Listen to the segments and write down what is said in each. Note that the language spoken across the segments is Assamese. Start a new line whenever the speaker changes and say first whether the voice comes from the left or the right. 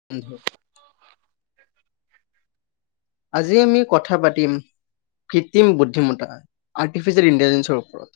left: [unintelligible] আজি আমি কথা পাতিম। কৃত্ৰিম বুদ্ধিমত্তা আৰ্টিফিচিয়েল ইন্টেলিজেন্টৰ ওপৰত।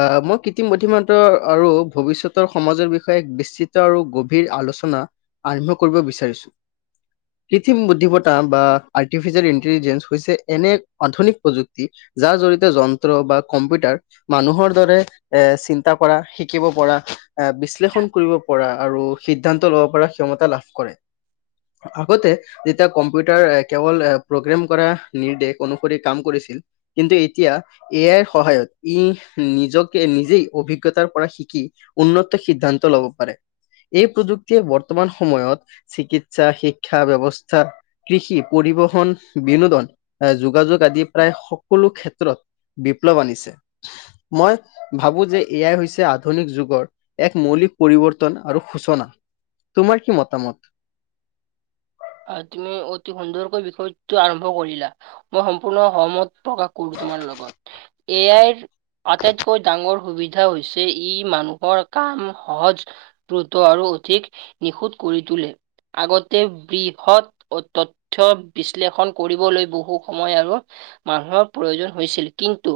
left: অ', মই কৃত্ৰিম বুদ্ধিমত্তাৰ আৰু ভৱিষ্যতৰ সমাজৰ বিষয়ে এক বিচিত্ৰ আৰু গভীৰ আলোচনা আৰম্ভ কৰিব বিচাৰিছো, কৃত্ৰিম বুদ্ধিমত্তা বা আৰ্টিফিচিয়েল ইন্টেলিজেঞ্চ হৈছে এনে আধুনিক প্ৰযুক্তি। যাৰ জৰিয়তে যন্ত্ৰ বা কম্পিউটাৰ মানুহৰ দৰে এ, চিন্তা কৰা শিকিব পৰা আহ, বিশ্লেষণ কৰিব পৰা আৰু সিদ্ধান্ত ল'ব পৰা ক্ষমতা লাভ কৰে। আগতে যেতিয়া কম্পিউটাৰ কেৱল প্ৰগ্ৰেম কৰা নিৰ্দেশ অনুসৰি কৰিছিল। কিন্তু এতিয়া এ আই ৰ সহায়ত ই নিজকে নিজেই অভিজ্ঞতাৰ পৰা শিকি উন্নত সিদ্ধান্ত ল'ব পাৰে। এই প্ৰযুক্তিয়ে বৰ্তমান সময়ত চিকিৎসা, শিক্ষা ব্যৱস্থা কৃষি, পৰিবহণ, বিনোদন, যোগাযোগ আদি প্ৰায় সকলো ক্ষেত্ৰত বিপ্লৱ আনিছে। মই ভাবোঁ যে এ আই হৈছে আধুনিক যুগৰ এক মৌলিক পৰিৱৰ্তন আৰু সূচনা। তোমাৰ কি মতামত?
right: আ, তুমি অতি সুন্দৰকৈ বিষয়টো আৰম্ভ কৰিলা। মই সম্পূৰ্ণ সহমত প্ৰকাশ কৰো তোমাৰ লগত। এ আইৰ আটাইতকৈ ডাঙৰ সুবিধা হৈছে ই মানুহৰ কাম সহজ দ্ৰুত আৰু অধিক নিখুদ কৰি তুলে, আগতে বৃ হত তথ্য বিশ্লেষণ কৰিবলৈ বহু সময় আৰু মানুহৰ প্ৰয়োজন হৈছিল। কিন্তু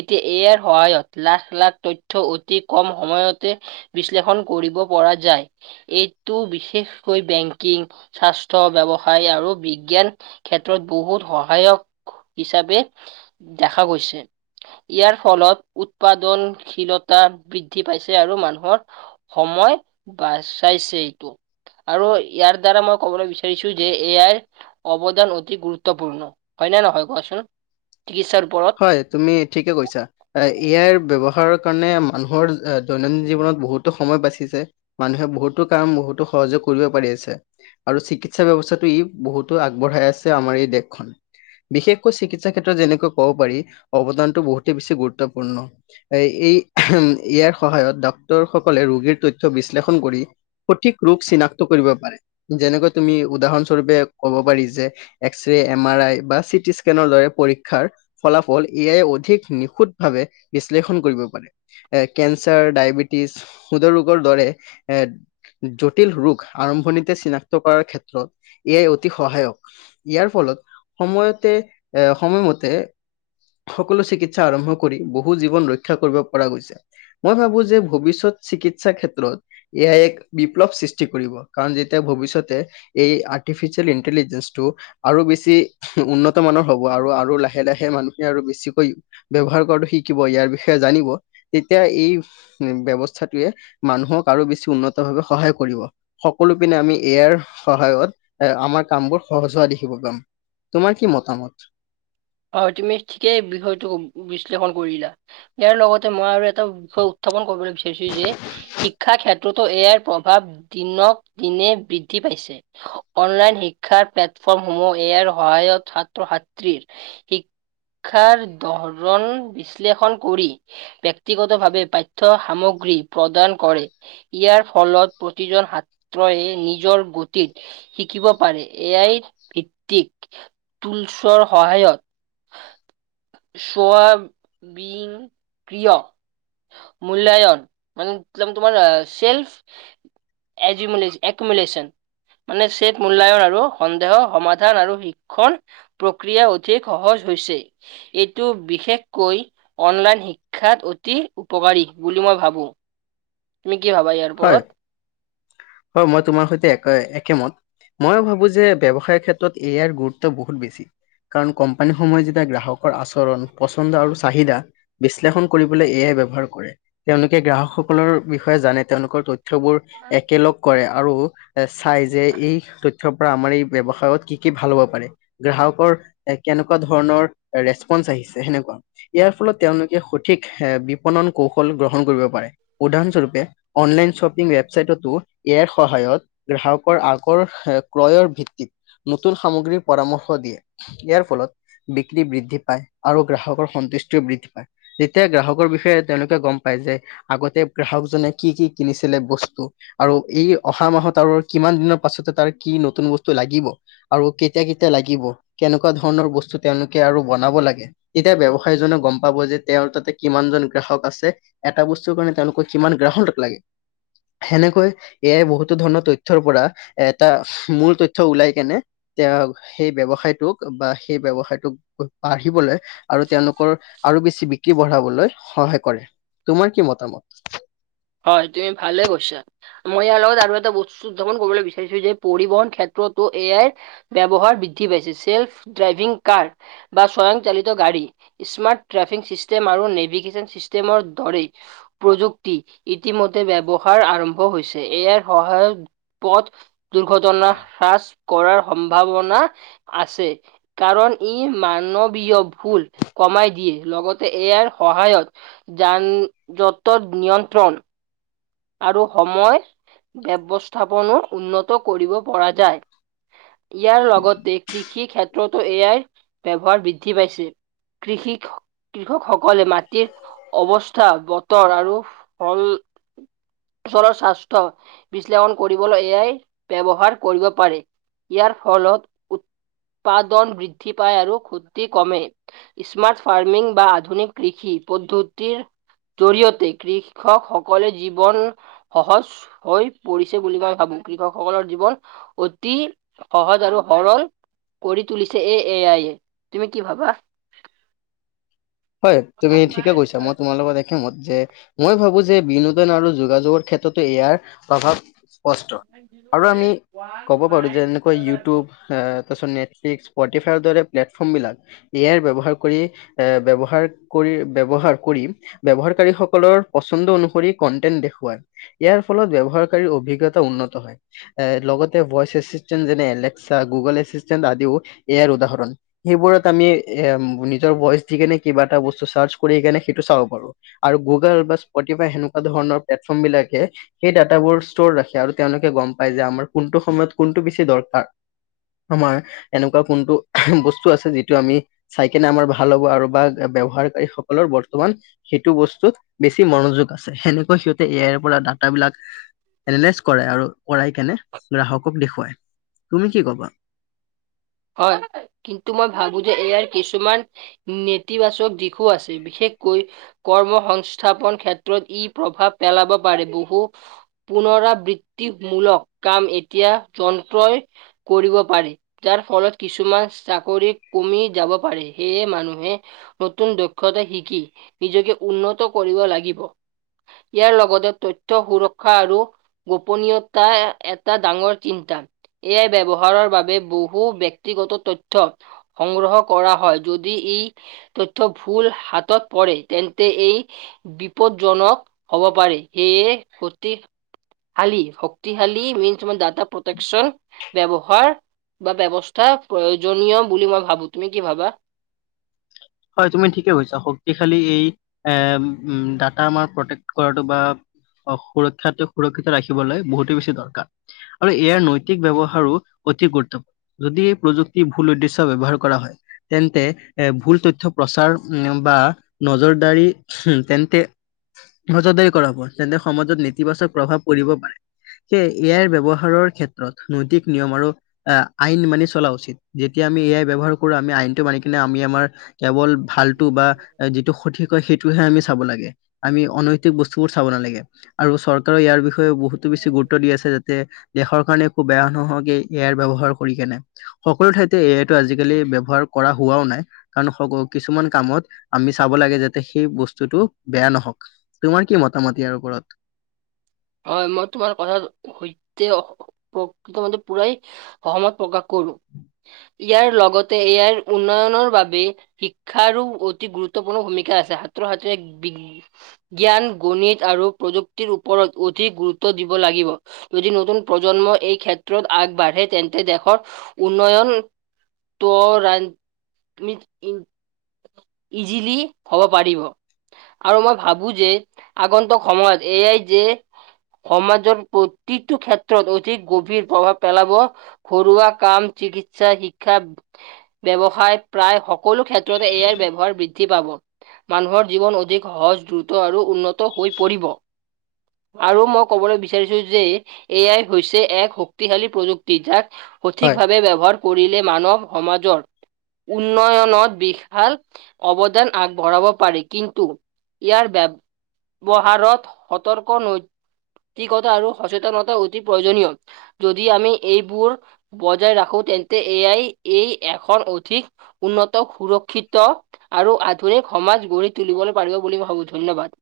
right: এতিয়া এ আইৰ সহায়ত লাখ লাখ তথ্য অতি কম সময়তে বিশ্লেষণ কৰিব পৰা যায়, এইটো বিশেষকৈ বেংকিং স্বাস্থ্য, ব্যৱসায় আৰু বিজ্ঞান ক্ষেত্ৰত বহুত সহায়ক হিচাপে দেখা গৈছে। ইয়াৰ ফলত উৎপাদনশীলতা বৃদ্ধি পাইছে আৰু মানুহৰ সময় বাচাইছে এইটো আৰু ইয়াৰ দ্বাৰা মই ক'বলৈ বিচাৰি ৰিচো যে এ আই ৰ অৱদান অতি গুৰুত্বপূৰ্ণ। হয়নে নহয় কোৱাচোন? চিকিৎসাৰ ওপৰত।
left: হয়, তুমি ঠিকেই কৈছা। এ আইৰ ব্যয়ৱহাৰৰ কাৰণে মানুহৰ দৈনন্দিন জীৱনত বহুতো সময় বাছি যায়। মানুহে বহুতো কাম বহুতো সহজে কৰিব পাৰি আছে। আৰু চিকিৎসা ব্যৱস্থাটো ই বহুতো আগবঢ়াই আছে আমাৰ এই দেশখন। বিশেষকৈ চিকিৎসা ক্ষেত্ৰত যেনেকৈ ক'ব পাৰি অৱদানটো বহুতেই বেছি গুৰুত্বপূৰ্ণ। এ এই ইয়াৰ সহায়ত ডাক্তৰ সকলে ৰোগীৰ তথ্য বিশ্লেষণ কৰি সঠিক ৰোগ চিনাক্ত কৰিব পাৰে, যেনেকৈ তুমি উদাহৰণস্বৰূপে ক'ব পাৰি যে X ray, M R I বা চিটিস্কেনৰ দৰে পৰীক্ষাৰ ফলাফল এ আই অধিক নিখুঁত ভাৱে বিশ্লেষণ কৰিব পাৰে। এ কেঞ্চাৰ, ডায়বেটিছ, হৃদৰোগৰ দৰে এ জটিল ৰোগ আৰম্ভণিতে চিনাক্ত কৰাৰ ক্ষেত্ৰত এ আই অতি সহায়ক। ইয়াৰ ফলত সময়তে এ সময়মতে সকলো চিকিৎসা আৰম্ভ কৰি বহু জীৱন ৰক্ষা কৰিব পৰা গৈছে। মই ভাবোঁ যে, ভৱিষ্যত চিকিৎসা ক্ষেত্ৰত এ আই য়ে এক বিপ্লৱ সৃষ্টি কৰিব, কাৰণ যেতিয়া ভৱিষ্যতে এই আৰ্টিফিচিয়েল ইণ্টেলিজেন্ঞ্চটো আৰু বেছি উন্নত মানৰ হ'ব আৰু আৰু লাহে, লাহে মানুহে আৰু বেছিকৈ ব্যৱহাৰ কৰাটো শিকিব, ইয়াৰ বিষয়ে জানিব, তেতিয়া এই ব্যৱস্থাটোৱে মানুহক আৰু বেছি উন্নত ভাৱে সহায় কৰিব। সকলো পিনে আমি এ আই ৰ সহায়ত আমাৰ কামবোৰ সহজ হোৱা দেখিব পাম। তোমাৰ কি মতামত?
right: হয়, তুমি ঠিকেই বিষয়টোক বিশ্লেষণ কৰিলা। ইয়াৰ লগতে মই আৰু এটা বিষয় উত্থাপন কৰিবলৈ বিচাৰিছো যে শিক্ষা ক্ষেত্ৰতো এ আইৰ প্ৰভাৱ দিনক দিনে বৃদ্ধি পাইছে। অনলাইন শিক্ষাৰ প্লেটফৰ্ম সমূহ এ আইৰ সহায়ত ছাত্ৰ ছাত্ৰীৰ শিক্ষাৰ ধৰণ বিশ্লেষণ কৰি ব্যক্তিগত ভাৱে পাঠ্য সামগ্ৰী প্ৰদান কৰে। ইয়াৰ ফলত প্ৰতিজন সাত্ৰয়ে নিজৰ গতিত শিকিব পাৰে এ য়াই ভিত্তিক তুলচৰ সহায়ত চোৱা [unintelligible] ক্ৰিয় মূল্যায়ন মানে একদম তোমাৰ এ চেল্ফ এজিমোলে একোমোলেচন। মানে [unintelligible] মূল্যায়ন আৰু সন্দেহ সমাধান আৰু শিক্ষণ ক্ৰিয়া অধিক সহজ হৈছে। এইটো বিশেষকৈ অনলাইন শিক্ষাত অতি উপকাৰী বুলি মই ভাবোঁ। তুমি কি ভাবা ইয়াৰ
left: হয়, হয়, মই তোমাৰ সৈতে একে একেমত। ময়ো ভাবোঁ যে, ব্যৱসায়ৰ ক্ষেত্ৰত এ য়াইৰ গুৰুত্ব বহুত বেছি। কাৰণ কোম্পানীসমূহে যেতিয়া গ্ৰাহকৰ আচৰণ পচন্দ আৰু চাহিদা বিশ্লেষণ কৰিবলৈ এ য়াই ব্যৱহাৰ কৰে তেওঁলোকে গ্ৰাহকসকলৰ বিষয়ে জানে। তেওঁলোকৰ তথ্যবোৰ একেলগ কৰে আৰু এ চাই যে, এই ত থ্যৰ পৰা আমাৰ এই ব্যৱসায়ত কি কি ভাল হ'ব পাৰে। গ্ৰাহকৰ এ, কেনেকুৱা ধৰণৰ ৰেচপন্ঞ্চ আহিছে সেনেকুৱা। ইয়াৰ ফলত তেওঁলোকে সঠিক এ, বিপনন কৌশল গ্ৰহণ কৰিব পাৰে উদাহৰণস্বৰূপে অনলাইন শ্বপিং ৱেবচাইটতো এ আইৰ সহায়ত গ্ৰাহকৰ আগৰ ক্ৰয়ৰ ভিত্তিত নতুন সামগ্ৰীৰ পৰামৰ্শ দিয়ে। ইয়াৰ ফলত বিক্ৰী বৃদ্ধি পায় আৰু গ্ৰাহকৰ সন্তুষ্টিও বৃদ্ধি পায়। তেতিয়া গ্ৰাহকৰ বিষয়ে তেওঁলোকে গম পায় যে, আগতে গ্ৰাহকজনে কি কি কিনিছিলে বস্তু। আৰু এই, অহা মাহত আৰু কিমান দিনৰ পাছতে তাৰ, কি নতুন বস্তু লাগিব? আৰু কেতিয়া-কেতিয়া লাগিব, কেনেকুৱা ধৰণৰ বস্তু তেওঁলোকে আৰু বনাব লাগে, তেতিয়া, ব্যৱসায়ী জনে গম পাব যে, তেওঁৰ তাতে, কিমানজন গ্ৰাহক আছে। এটা বস্তুৰ কাৰণে, তেওঁলোকৰ কিমান গ্ৰাহক লাগে। সেনেকৈ, এয়াই বহুতো ধৰণৰ তথ্যৰ পৰা, এটা মূল তথ্য ওলাই কেনে, তেওঁ, সেই ব্যৱসায়টোক বা সেই, ব্যৱসায়টোক বাঢ়িবলৈ আৰু তেওঁলোকৰ আৰু বেছি বিক্ৰী বঢ়াবলৈ সহায় কৰে। তোমাৰ কি মতামত?
right: হয়, তুমি ভালে কৈছা। মই ইয়াৰ লগত আৰু এটা বস্তু, দুটামান ক'বলৈ বিচাৰিছোঁ যে, পৰিবহন ক্ষেত্ৰতো এইয়াৰ, ব্যৱহাৰ বৃদ্ধি পাইছে। চেল্ফ ড্ৰাইভিং কাৰ বা স্বয়ং চালিত গাড়ী, স্মাৰ্ট ট্ৰেফিং চিষ্টেম আৰু নেভিগেশ্বন চিষ্টেমৰ দৰেই প্ৰযুক্তি, ইতিমধ্যে ব্যৱহাৰ আৰম্ভ হৈছে। এ আইৰ সহায়ত পথ দুৰ্ঘটনা হ্ৰাস কৰাৰ সম্ভাৱনা আছে। কাৰণ, ই মানৱীয় ভুল কমাই দিয়ে। লগতে, এইয়াৰ সহায়ত যান য'ত-ত'ত নিয়ন্ত্ৰণ আৰু সময় ব্যৱস্থাপনো উন্নত কৰিব পৰা যায়। ইয়াৰ লগতে, কৃষি ক্ষেত্ৰতো এ আই ব্যৱহাৰ বৃদ্ধি পাইছে। কৃষিক কৃষকসকলে মাটিৰ অৱস্থা, বতৰ আৰু ফল চলৰ স্বাস্থ্য বিশ্লেষণ কৰিবলৈ, এ আই ব্যৱহাৰ কৰিব পাৰে। ইয়াৰ ফলত, উৎপাদন বৃদ্ধি পায় আৰু খুদ্দি কমে। স্মাৰ্ট ফাৰ্মিং বা আধুনিক কৃষি পদ্ধতিৰ জৰিয়তে, কৃষকসকলে জীৱন সহজ হৈ পৰিছে, বুলি মই ভাবোঁ! কৃষকসকলৰ জীৱন অতি সহজ আৰু সৰল কৰি তুলিছে। এ, এ আইয়ে। তুমি কি ভাবা?
left: হয়, তুমি ঠিকে কৈছা! মই তোমাৰ লগত [unintelligible] যে, মই ভাবোঁ যে, বিনোদন আৰু যোগাযোগৰ ক্ষেত্ৰতো, ইয়াৰ প্ৰভাৱ স্পষ্ট। আৰু আমি, ক'ব পাৰোঁ যে, যেনেকৈ ইউটিউব [unintelligible] তাৰপিছত, নেটফ্লিক্স, স্পটিফাইৰ দৰে প্লেটফৰ্ম বিলাক। এ আই ব্যৱহাৰ কৰি, এ, ব্য ব্যৱহাৰ কৰি, ব্যৱহাৰ কৰি, ব্যৱহাৰকাৰীসকলৰ পচন্দ অনুসৰি, কন্টেন্ট দেখুৱাই। ইয়াৰ ফলত, ব্যৱহাৰকাৰীৰ অভিজ্ঞতা উন্নত হয়। এ, লগতে ভইচ এছিষ্টেন্ট যেনে- এলেক্সা, গুগল এছিষ্টেন্ট, আদিও ইয়াৰ উদাহৰণ। সেইবোৰত আমি, এ, নিজৰ ভইচ দি কেনে, কিবা এটা বস্তু চাৰ্চ কৰি কেনে, সেইটো চাব পাৰোঁ। আৰু গুগল বা স্পটিফাই সেনেকুৱা ধৰণৰ প্লেটফৰ্ম বিলাকে সেই ডাটাবোৰ ষ্টৰ ৰাখে। আৰু তেওঁলোকে গম পায় যে, আমাৰ কোনটো সময়ত, কোনটো বেছি দৰকাৰ। আমাৰ এনেকুৱা কোনটো বস্তু আছে, যিটো আমি চাইকনে আমাৰ ভাল হ'ব আৰু বা ব্যৱহাৰকাৰী সকলৰ বৰ্তমান, সেইটো বস্তুত বেছি মনোযোগ আছে। সেনেকুৱা সিহঁ তে এ আইৰ পৰা ডাটাবিলাক এনালাইজ কৰাই। আৰু কৰাই কেনে, গ্ৰাহকক দেখুৱায়। তুমি কি ক'বা?
right: হয়! কিন্তু, মই ভাবোঁ যে, এ আই কিছুমান নেতিবাচক দিশো আছে। বিশেষকৈ, কৰ্ম সংস্থাপন ক্ষেত্ৰত ই প্ৰভাৱ পেলাব পাৰে। বহু পুনৰাবৃত্তিমূলক কাম এতিয়া, যন্ত্ৰই কৰিব পাৰি। ফলত কিছুমান, চাকৰি কমি যাব পাৰে। সেয়ে, মানুহে নতুন দক্ষতা শিকি, নিজকে উন্নত কৰিব লাগিব। ইয়াৰ লগতে তথ্য সুৰক্ষা আৰু গোপনীয়তা এটা ডাঙৰ চিন্তা, এয়াই ব্যৱহাৰৰ বাবে বহু বহু ব্যক্তিগত তথ্য সংগ্ৰহ কৰা হয়। যদি ই তথ্য ভুল হাতত পৰে তেন্তে এই বিপদজনক হব পাৰে সেয়ে সতি শালী শক্তিশালী মিঞ্চ মানে ডাটা প্ৰটেকচন ব্যৱহাৰ বা ব্যৱস্থা প্ৰয়োজনীয় বুলি মই ভাবো। তুমি কি ভাবা?
left: হয় তুমি ঠিকে কৈছা, শক্তিশালী এই এ ডাটা আমাৰ প্ৰটেক্ট কৰাটো বা অ', সুৰক্ষা সুৰক্ষিত ৰাখিবলৈ বহুতেই বেছি দৰকাৰ। আৰু ইয়াৰ নৈতিক ব্যৱহাৰো অতি গুৰুত্ব যদি এই প্ৰযুক্তি ভুল উদ্দেশ্যয় ব্যৱহাৰ কৰা হয় তেন্তে এ ভুল [unintelligible] প্ৰচাৰ বা নজৰদাৰী তেন্তে মজাদাৰী কৰা হব তেন্তে সমাজত নেতিবাচক প্ৰভাৱ পৰিব পাৰে। সেয়ে এ আইৰ ব্যৱহাৰৰ ক্ষেত্ৰত নৈতিক নিয়ম আৰু আহ আইন মানে চলা উচিত যেতিয়া আমি এ এই ব্যৱহাৰ কৰো আমি আইনটো মানি কিনে আমি আমাৰ কেৱল ভালটো বা সঠিক হয়, সেইটোহে আমি চাব লাগে। আমি অনৈতিক বস্তু বোৰ চাব নালাগে আৰু চৰকাৰৰ ইয়াৰ বিষয়ে বহুতো বেছি গুৰুত্ব দি আছে যাতে দেশৰ কাৰণে খুব বেয়া নহওক এ আইৰ ব্যৱহাৰ কৰি কেনে। সকলো ঠাইতে এ আইটো আজিকালি ব্যৱহাৰ কৰা হোৱাও নাই। কাৰণ [unintelligible] কিছুমান কামত আমি চাব লাগে যাতে সেই বস্তুটো বেয়া নহওক। তোমাৰ কি মতামত ইয়াৰ ওপৰত?
right: হয় মই তোমাৰ কথা সৈতে [unintelligible] প্ৰকাশ কৰো। ইয়াৰ লগতে ৰ আইৰ উন্নয়নৰ বাবে শিক্ষাৰো অতি গুৰুত্বপূৰ্ণ ভূমিকা আছে ছাত্ৰ সাত জ্ঞান, গণিত আৰু প্ৰযুক্তিৰ ওপৰত অধিক গুৰুত্ব দিব লাগিব। যদি নতুন প্ৰজন্ম এই ক্ষেত্ৰত আগবাঢ়ে তেন্তে দেশৰ উন্নয়ন [unintelligible] ইজিলি হ'ব পাৰিব। আৰু মই ভাবো যে আগন্তক সময়ত এয়াই যে সমাজৰ প্ৰতিটো ক্ষেত্ৰত অধিক গভীৰ প্ৰভাৱ পেলাব। ঘৰুৱা কাম, চিকিৎসা শিক্ষা ব্যয়ৱসায় প্ৰায় সকলো ক্ষেত্ৰতে এ আইৰ ব্যৱ হোৱাৰ বৃদ্ধি পাব। মানুহৰ জীৱন অধিক সহজ দ্ৰুত আৰু উন্নত হৈ পৰিব। আৰু মই ক'বলৈ বিচাৰিছো যে এয়াই হৈছে এক শক্তিশালী প্ৰযুক্তি যাক
left: হয়,
right: সঠিকভাৱে কৰিলে মানৱ সমাজৰ উন্নয়নৰ বিশাল অৱদান আগবঢ়াব পাৰি কিন্তু ইয়াৰ ব্য [unintelligible] সতৰ্ক, নৈতিকতা আৰু সচেতনতা অতি প্ৰয়োজনীয়। যদি আমি এইবোৰ বজাই ৰাখো তেন্তে এ য়াই এই এখন অধিক উন্নত সুৰক্ষিত আৰু আধুনিক সমাজ গঢ়ি তুলিবলৈ পাৰিব বুলিই ভাবো ধন্যবাদ।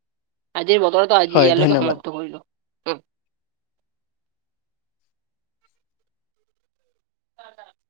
right: আজিৰ বতৰত আজি
left: হয়
right: ইয়ালৈকে
left: ধন্যবাদ।
right: সমাপ্ত কৰিলো। [unintelligible]